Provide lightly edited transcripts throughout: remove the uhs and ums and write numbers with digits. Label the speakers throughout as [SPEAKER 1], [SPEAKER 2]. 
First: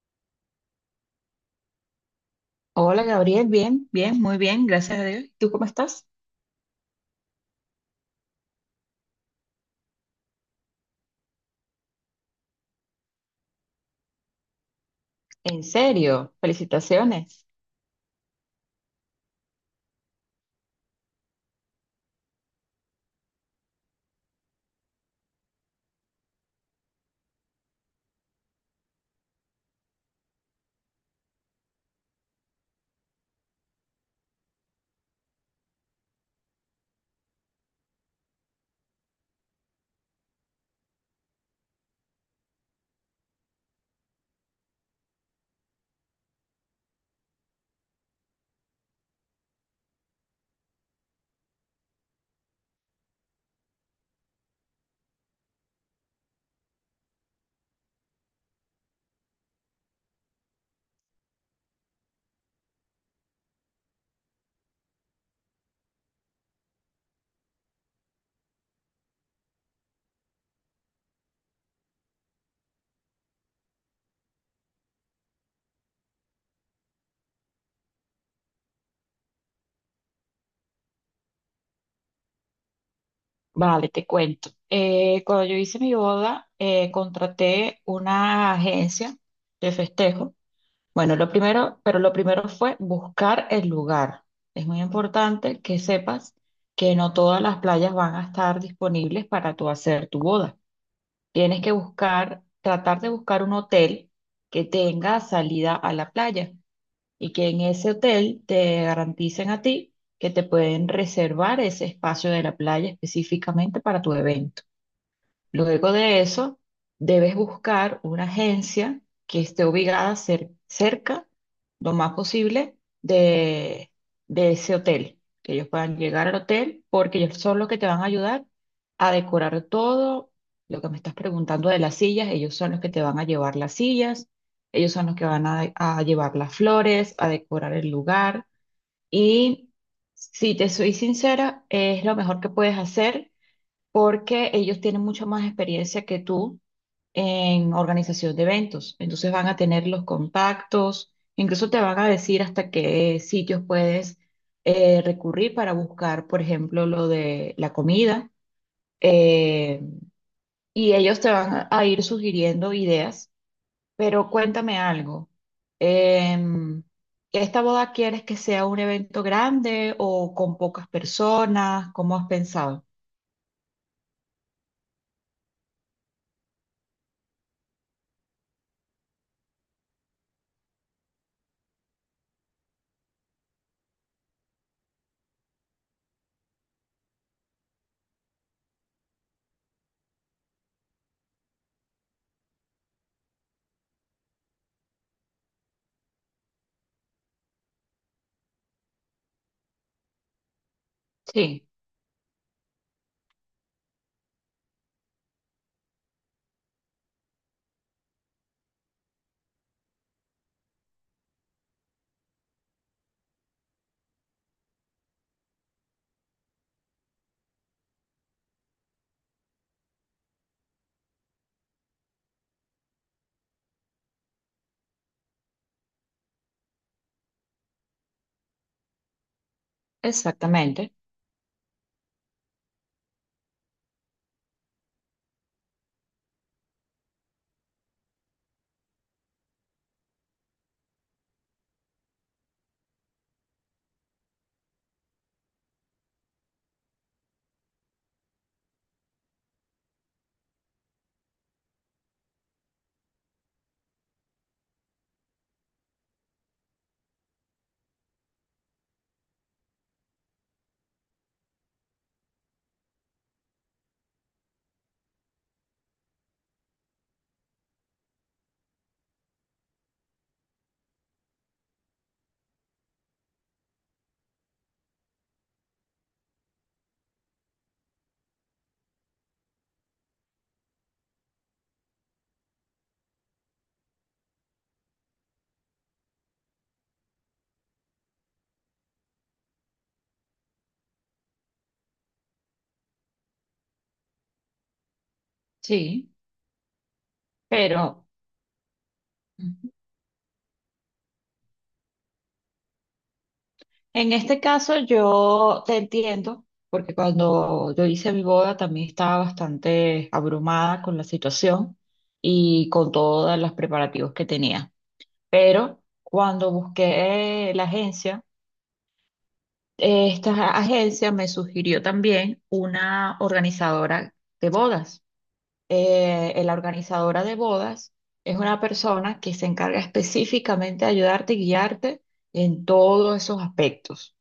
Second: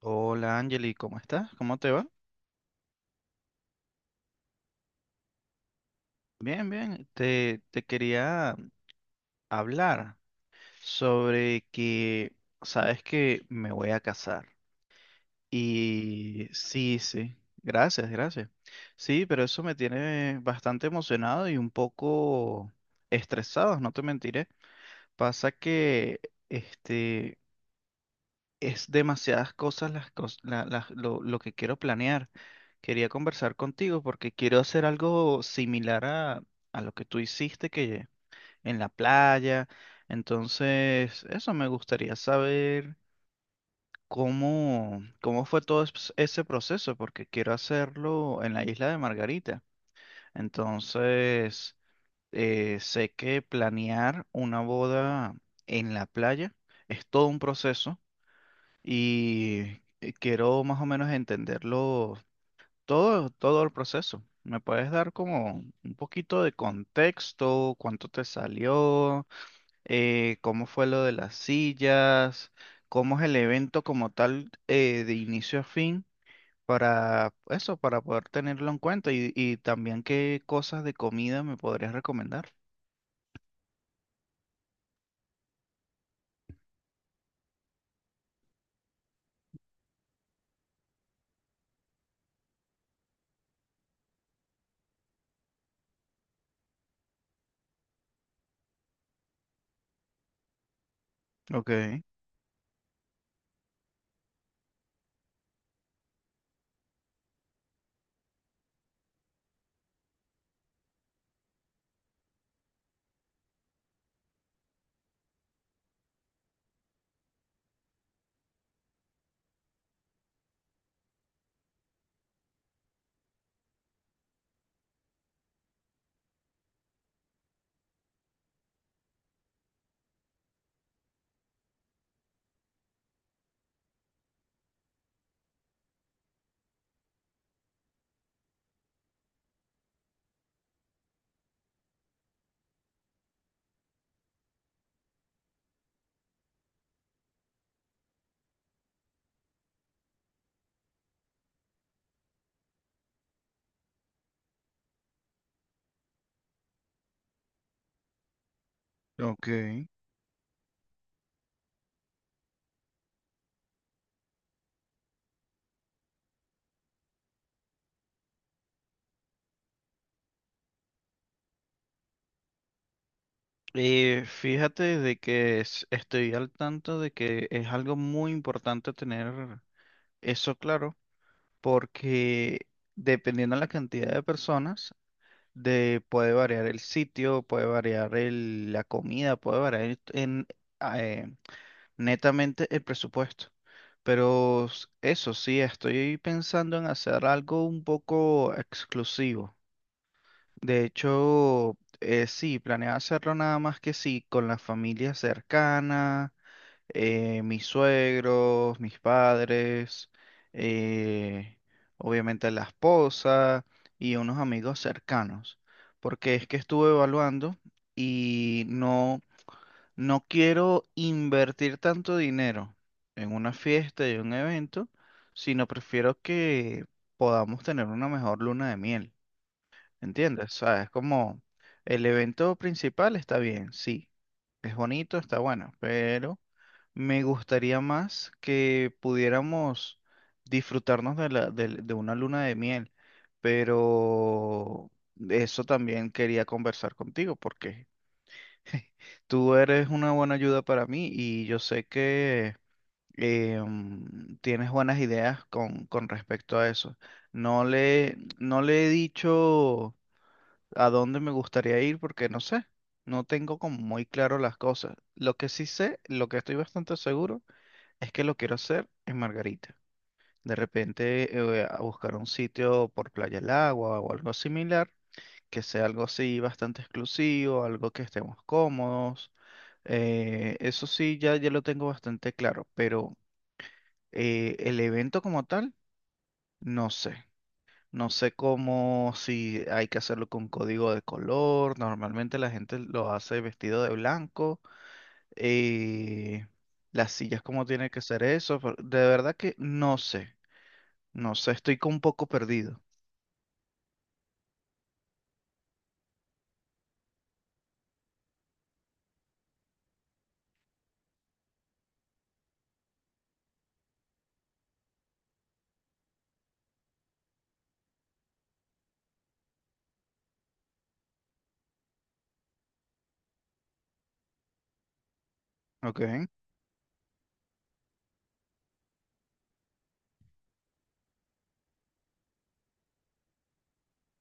[SPEAKER 1] Hola Angeli, ¿cómo estás? ¿Cómo te va?
[SPEAKER 2] Hola Gabriel, bien, bien, muy bien, gracias a Dios. ¿Tú cómo estás?
[SPEAKER 1] Bien, bien. Te quería hablar sobre que sabes que me voy a casar.
[SPEAKER 2] En serio,
[SPEAKER 1] Y sí, sí.
[SPEAKER 2] felicitaciones.
[SPEAKER 1] Gracias, gracias. Sí, pero eso me tiene bastante emocionado y un poco estresado, no te mentiré. Pasa que este es demasiadas cosas las, cos- la- las- lo que quiero planear. Quería conversar contigo porque quiero hacer algo similar a lo que tú hiciste que en la playa. Entonces, eso me gustaría saber cómo fue todo ese proceso, porque quiero hacerlo en la isla de Margarita. Entonces, sé que planear una boda en la playa es todo un proceso y quiero más o menos entenderlo todo el proceso. ¿Me puedes dar como un poquito de contexto? ¿Cuánto te salió? ¿Cómo fue lo de las sillas? ¿Cómo es el evento como tal, de inicio a fin? Para eso, para poder tenerlo en cuenta y también qué cosas de comida me podrías recomendar.
[SPEAKER 2] Vale, te cuento. Cuando yo hice mi boda, contraté una agencia de festejo. Bueno, lo primero, pero lo primero fue buscar el lugar. Es muy importante que sepas que no todas las playas van a estar disponibles para tú hacer tu boda. Tienes
[SPEAKER 1] Ok,
[SPEAKER 2] que buscar, tratar de buscar un hotel que tenga salida a la playa, y que en ese hotel te garanticen a ti que te pueden reservar ese espacio de la playa específicamente para tu evento. Luego de eso, debes buscar una agencia que esté ubicada cerca, lo más posible, de ese hotel, que ellos puedan llegar al hotel, porque ellos son los que te van a ayudar a decorar todo. Lo que me estás preguntando de las sillas, ellos son los que te van a llevar las sillas, ellos son los que van a llevar las flores, a decorar el lugar. Y si te soy sincera, es lo mejor que puedes hacer porque ellos tienen mucha más experiencia que tú en organización de eventos. Entonces van a tener los contactos, incluso te van a decir hasta qué sitios puedes recurrir para buscar, por ejemplo, lo de la comida.
[SPEAKER 1] ok.
[SPEAKER 2] eh, y ellos te van a ir sugiriendo ideas, pero cuéntame algo. em, ¿Esta boda quieres que sea un evento grande o con pocas personas? ¿Cómo has pensado?
[SPEAKER 1] Fíjate de que estoy al tanto de que es algo muy importante tener eso claro, porque dependiendo de la cantidad de personas, de- puede variar el sitio, puede variar el- la comida, puede variar en, eh, netamente el presupuesto. Pero s- eso sí, estoy pensando en hacer algo un poco exclusivo. De
[SPEAKER 2] Sí,
[SPEAKER 1] hecho, sí, planeaba hacerlo nada más que sí, con la familia cercana, mis suegros, mis padres, eh, obviamente la esposa y unos amigos cercanos. Porque es que estuve evaluando y no, no quiero invertir tanto dinero en una fiesta y un evento, sino prefiero que podamos tener una mejor luna de miel. ¿Entiendes? O sea, es
[SPEAKER 2] exactamente.
[SPEAKER 1] como el evento principal está bien, sí, es bonito, está bueno, pero me gustaría más que pudiéramos disfrutarnos de la, del- de una luna de miel, pero eso también quería conversar contigo porque tú eres una buena ayuda para mí y yo sé que tienes buenas ideas con respecto a eso. No le he dicho a dónde me gustaría ir porque no sé, no tengo como muy claro las cosas. Lo que sí sé, lo que estoy bastante seguro, es que lo quiero hacer en Margarita. De repente a buscar un sitio por Playa el Agua o algo similar, que sea algo así bastante exclusivo, algo que estemos cómodos. Eso sí, ya lo tengo bastante claro, pero el evento como tal, no sé. No sé cómo, si hay que hacerlo con código de color. Normalmente la gente lo hace vestido de blanco.
[SPEAKER 2] Sí,
[SPEAKER 1] eh, las sillas, cómo tiene que
[SPEAKER 2] pero
[SPEAKER 1] ser eso. Pero de verdad que
[SPEAKER 2] ujú.
[SPEAKER 1] no sé. No sé, estoy con un poco perdido.
[SPEAKER 2] En este caso yo te entiendo, porque cuando yo hice mi boda también estaba bastante abrumada con la situación y con todos los preparativos que tenía. Pero cuando busqué la agencia, esta agencia me sugirió también una organizadora de bodas.
[SPEAKER 1] Ok.
[SPEAKER 2] La organizadora de bodas es una persona que se encarga específicamente de ayudarte y guiarte en todos esos aspectos.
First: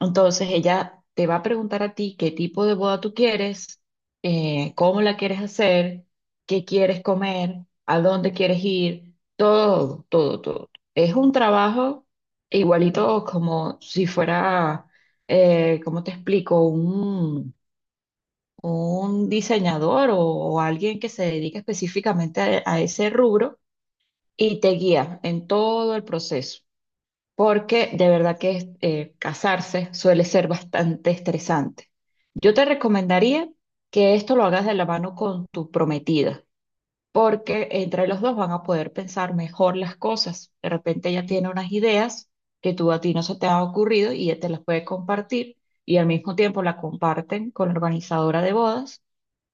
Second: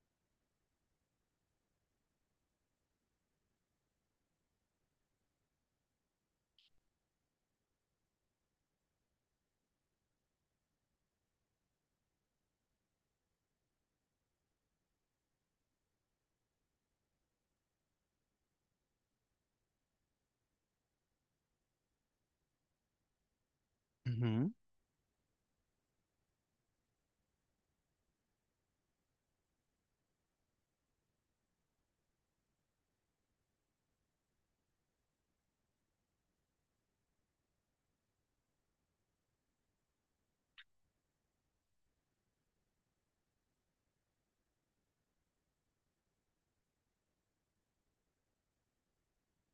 [SPEAKER 2] Entonces, ella te va a preguntar a ti qué tipo de boda tú quieres, cómo la quieres hacer, qué quieres comer, a dónde quieres ir, todo, todo, todo. Es un trabajo igualito como si fuera, ¿cómo te explico? Un diseñador o alguien que se dedique específicamente a ese rubro
[SPEAKER 1] Ujú.
[SPEAKER 2] y te guía en todo el proceso, porque de verdad que casarse suele ser bastante estresante. Yo te recomendaría que esto lo hagas de la mano con tu prometida, porque entre los dos van a poder pensar mejor las cosas. De repente ella tiene unas ideas que tú a ti no se te ha ocurrido y ella te las puede compartir y al mismo tiempo la comparten con la organizadora de bodas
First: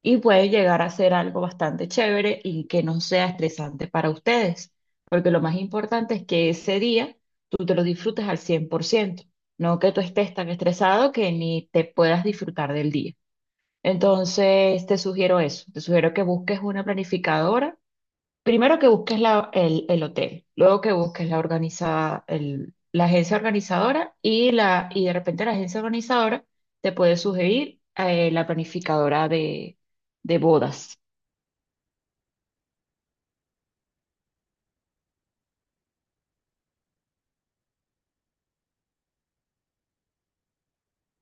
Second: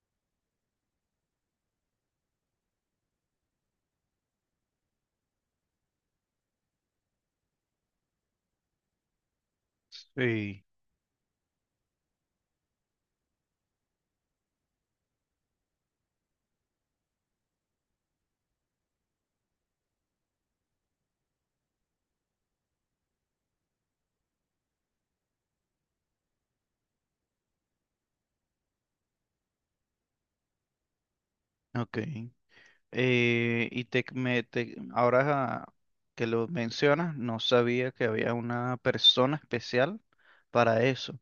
[SPEAKER 2] y puede llegar a ser algo bastante chévere y que no sea estresante para ustedes, porque lo más importante es que ese día tú te lo disfrutes al cien por ciento, no que tú estés tan
[SPEAKER 1] Sí.
[SPEAKER 2] estresado que ni te puedas disfrutar del día. Entonces, te sugiero eso, te sugiero que busques una planificadora. Primero que busques el hotel, luego que busques la la agencia organizadora y y de repente la agencia organizadora te puede sugerir la planificadora de bodas.
[SPEAKER 1] Ok. Ahora que lo mencionas, no sabía que había una persona especial para eso.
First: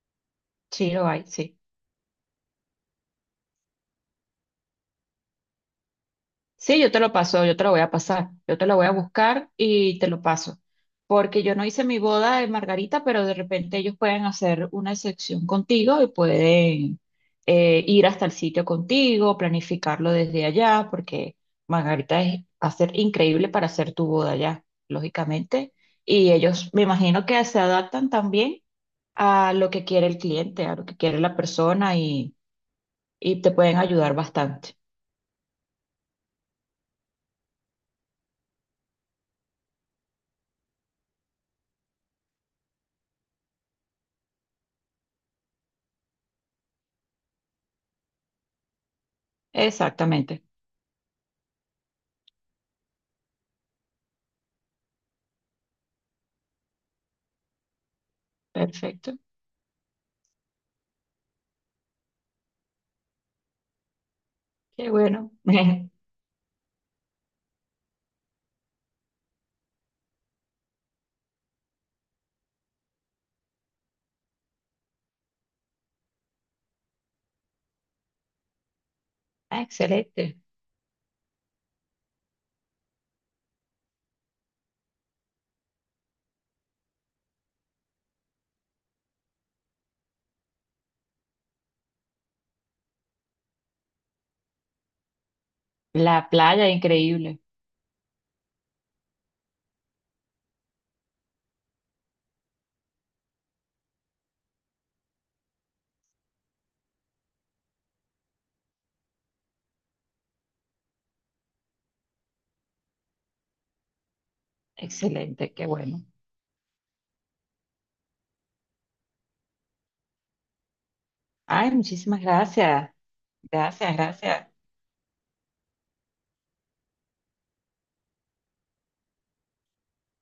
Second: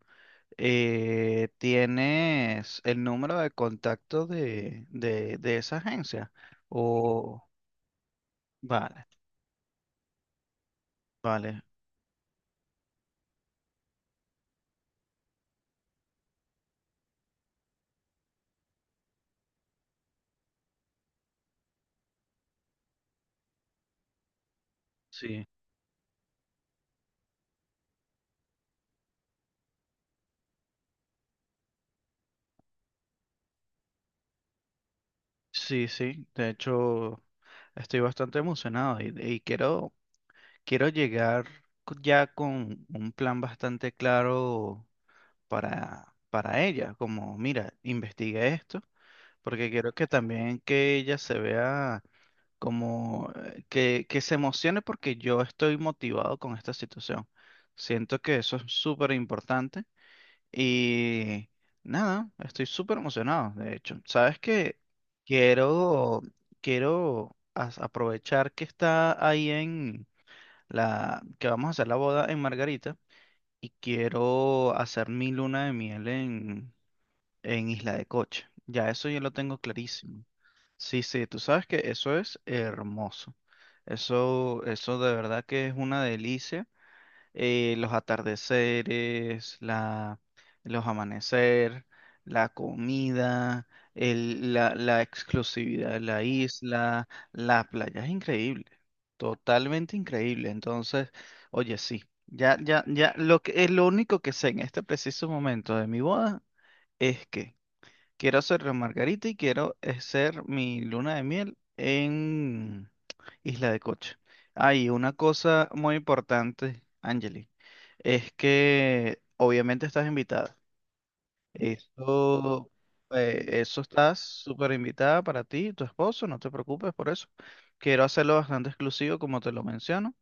[SPEAKER 2] Sí, lo hay, sí.
[SPEAKER 1] ¿Tienes el número de contacto de esa agencia?
[SPEAKER 2] Sí, yo te lo paso,
[SPEAKER 1] O,
[SPEAKER 2] yo te lo voy a pasar, yo te lo voy a
[SPEAKER 1] vale,
[SPEAKER 2] buscar y te lo paso. Porque yo
[SPEAKER 1] vale,
[SPEAKER 2] no hice mi boda de Margarita, pero de repente ellos pueden hacer una excepción contigo y pueden ir hasta el sitio contigo, planificarlo desde allá, porque Margarita es, va a ser increíble para hacer tu boda allá,
[SPEAKER 1] sí,
[SPEAKER 2] lógicamente. Y ellos, me imagino que se adaptan también a lo que quiere el cliente, a lo que quiere la persona y te pueden ayudar bastante.
[SPEAKER 1] sí, sí. De hecho, estoy bastante emocionado y quiero, llegar ya con un plan bastante claro para ella. Como, mira, investiga esto, porque quiero que
[SPEAKER 2] Exactamente.
[SPEAKER 1] también que ella se vea como que se emocione porque yo estoy motivado con esta situación. Siento que eso es súper
[SPEAKER 2] Perfecto.
[SPEAKER 1] importante y nada, estoy súper emocionado, de hecho. Sabes que
[SPEAKER 2] Qué bueno.
[SPEAKER 1] quiero, aprovechar que está ahí en que vamos a hacer la boda en Margarita y quiero hacer mi luna de miel en Isla de Coche. Ya eso yo lo tengo
[SPEAKER 2] Ah,
[SPEAKER 1] clarísimo.
[SPEAKER 2] excelente.
[SPEAKER 1] Sí, sí, tú sabes que eso es hermoso. Eso de verdad que es una delicia. Los atardeceres, la, los amanecer, la comida, el- la exclusividad de la
[SPEAKER 2] La playa,
[SPEAKER 1] isla,
[SPEAKER 2] increíble.
[SPEAKER 1] la playa es increíble, totalmente increíble. Entonces, oye, sí, ya, lo que, lo único que sé en este preciso momento de mi boda es que quiero hacer la Margarita y quiero hacer mi luna de miel en Isla de Coche. Hay una
[SPEAKER 2] Excelente, qué
[SPEAKER 1] cosa muy
[SPEAKER 2] bueno.
[SPEAKER 1] importante, Angeli, es que obviamente estás invitada.
[SPEAKER 2] Ay, muchísimas
[SPEAKER 1] Eso,
[SPEAKER 2] gracias.
[SPEAKER 1] eso
[SPEAKER 2] Gracias,
[SPEAKER 1] estás
[SPEAKER 2] gracias.
[SPEAKER 1] súper invitada para ti y tu esposo, no te preocupes por eso. Quiero hacerlo bastante exclusivo, como te lo menciono,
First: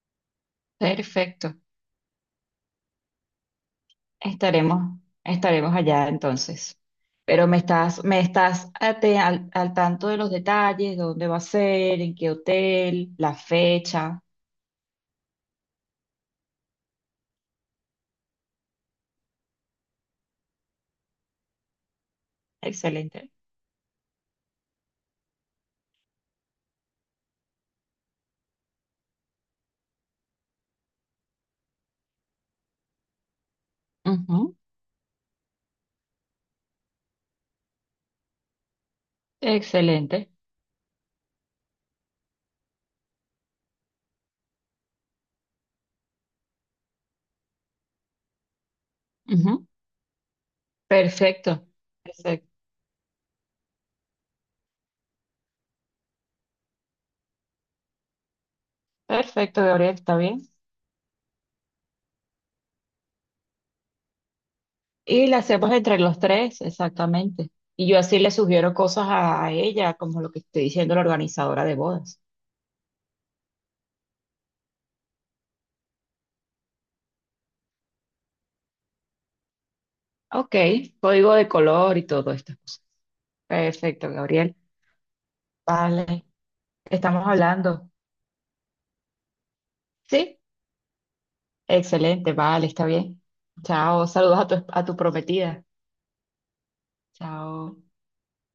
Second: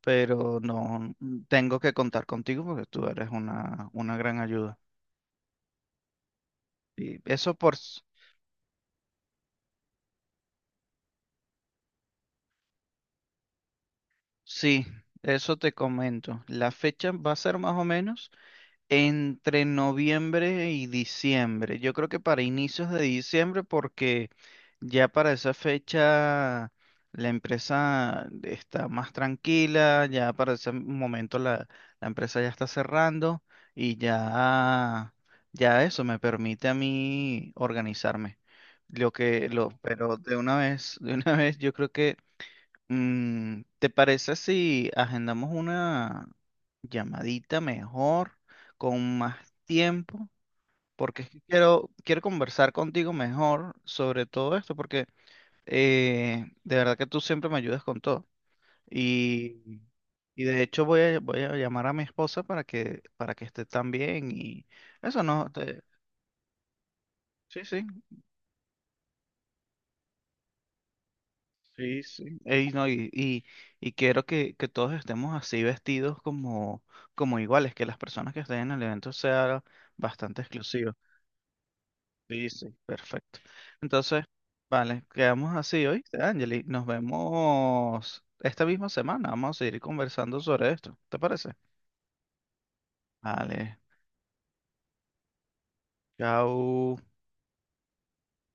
[SPEAKER 1] pero no
[SPEAKER 2] Perfecto.
[SPEAKER 1] tengo que contar contigo porque tú eres una gran ayuda.
[SPEAKER 2] Estaremos, estaremos allá entonces.
[SPEAKER 1] Y
[SPEAKER 2] Pero
[SPEAKER 1] eso
[SPEAKER 2] me
[SPEAKER 1] por,
[SPEAKER 2] estás, al tanto de los detalles, dónde va a ser, en qué hotel, la fecha.
[SPEAKER 1] sí, eso te comento. La fecha va a ser más o menos entre noviembre y diciembre. Yo creo que para inicios de
[SPEAKER 2] Excelente.
[SPEAKER 1] diciembre, porque ya para esa fecha la empresa está más tranquila, ya para ese momento la, la empresa ya está cerrando y
[SPEAKER 2] Ujú.
[SPEAKER 1] ya, ya eso me permite a mí organizarme. Lo que, lo, pero
[SPEAKER 2] Excelente.
[SPEAKER 1] de una vez, de una vez, yo creo que ¿te parece si agendamos una llamadita mejor, con más
[SPEAKER 2] Ujú.
[SPEAKER 1] tiempo? Porque es que
[SPEAKER 2] Perfecto.
[SPEAKER 1] quiero, quiero
[SPEAKER 2] Perfecto.
[SPEAKER 1] conversar contigo mejor sobre todo esto, porque de verdad que tú siempre me ayudas con todo.
[SPEAKER 2] Perfecto,
[SPEAKER 1] Y,
[SPEAKER 2] Gabriel, está
[SPEAKER 1] y
[SPEAKER 2] bien.
[SPEAKER 1] de hecho voy a, voy a llamar a mi esposa para que esté también y eso
[SPEAKER 2] Y la
[SPEAKER 1] no,
[SPEAKER 2] hacemos
[SPEAKER 1] te-
[SPEAKER 2] entre los tres, exactamente.
[SPEAKER 1] sí, sí,
[SPEAKER 2] Y yo así le sugiero cosas a ella, como lo que estoy diciendo la organizadora de
[SPEAKER 1] sí,
[SPEAKER 2] bodas.
[SPEAKER 1] sí. Ey, no, y quiero que todos estemos así vestidos como, como iguales, que las personas que estén en el evento sean bastante
[SPEAKER 2] Ok,
[SPEAKER 1] exclusivas.
[SPEAKER 2] código de color y todo
[SPEAKER 1] Sí,
[SPEAKER 2] estas
[SPEAKER 1] sí,
[SPEAKER 2] cosas.
[SPEAKER 1] perfecto.
[SPEAKER 2] Perfecto,
[SPEAKER 1] Entonces,
[SPEAKER 2] Gabriel.
[SPEAKER 1] vale, quedamos así hoy,
[SPEAKER 2] Vale,
[SPEAKER 1] Angeli. Nos
[SPEAKER 2] estamos hablando.
[SPEAKER 1] vemos esta misma semana. Vamos a seguir
[SPEAKER 2] Sí,
[SPEAKER 1] conversando sobre esto. ¿Te parece?
[SPEAKER 2] excelente, vale, está bien.
[SPEAKER 1] Vale,
[SPEAKER 2] Chao, saludos a a tu prometida.
[SPEAKER 1] chao.
[SPEAKER 2] Chao.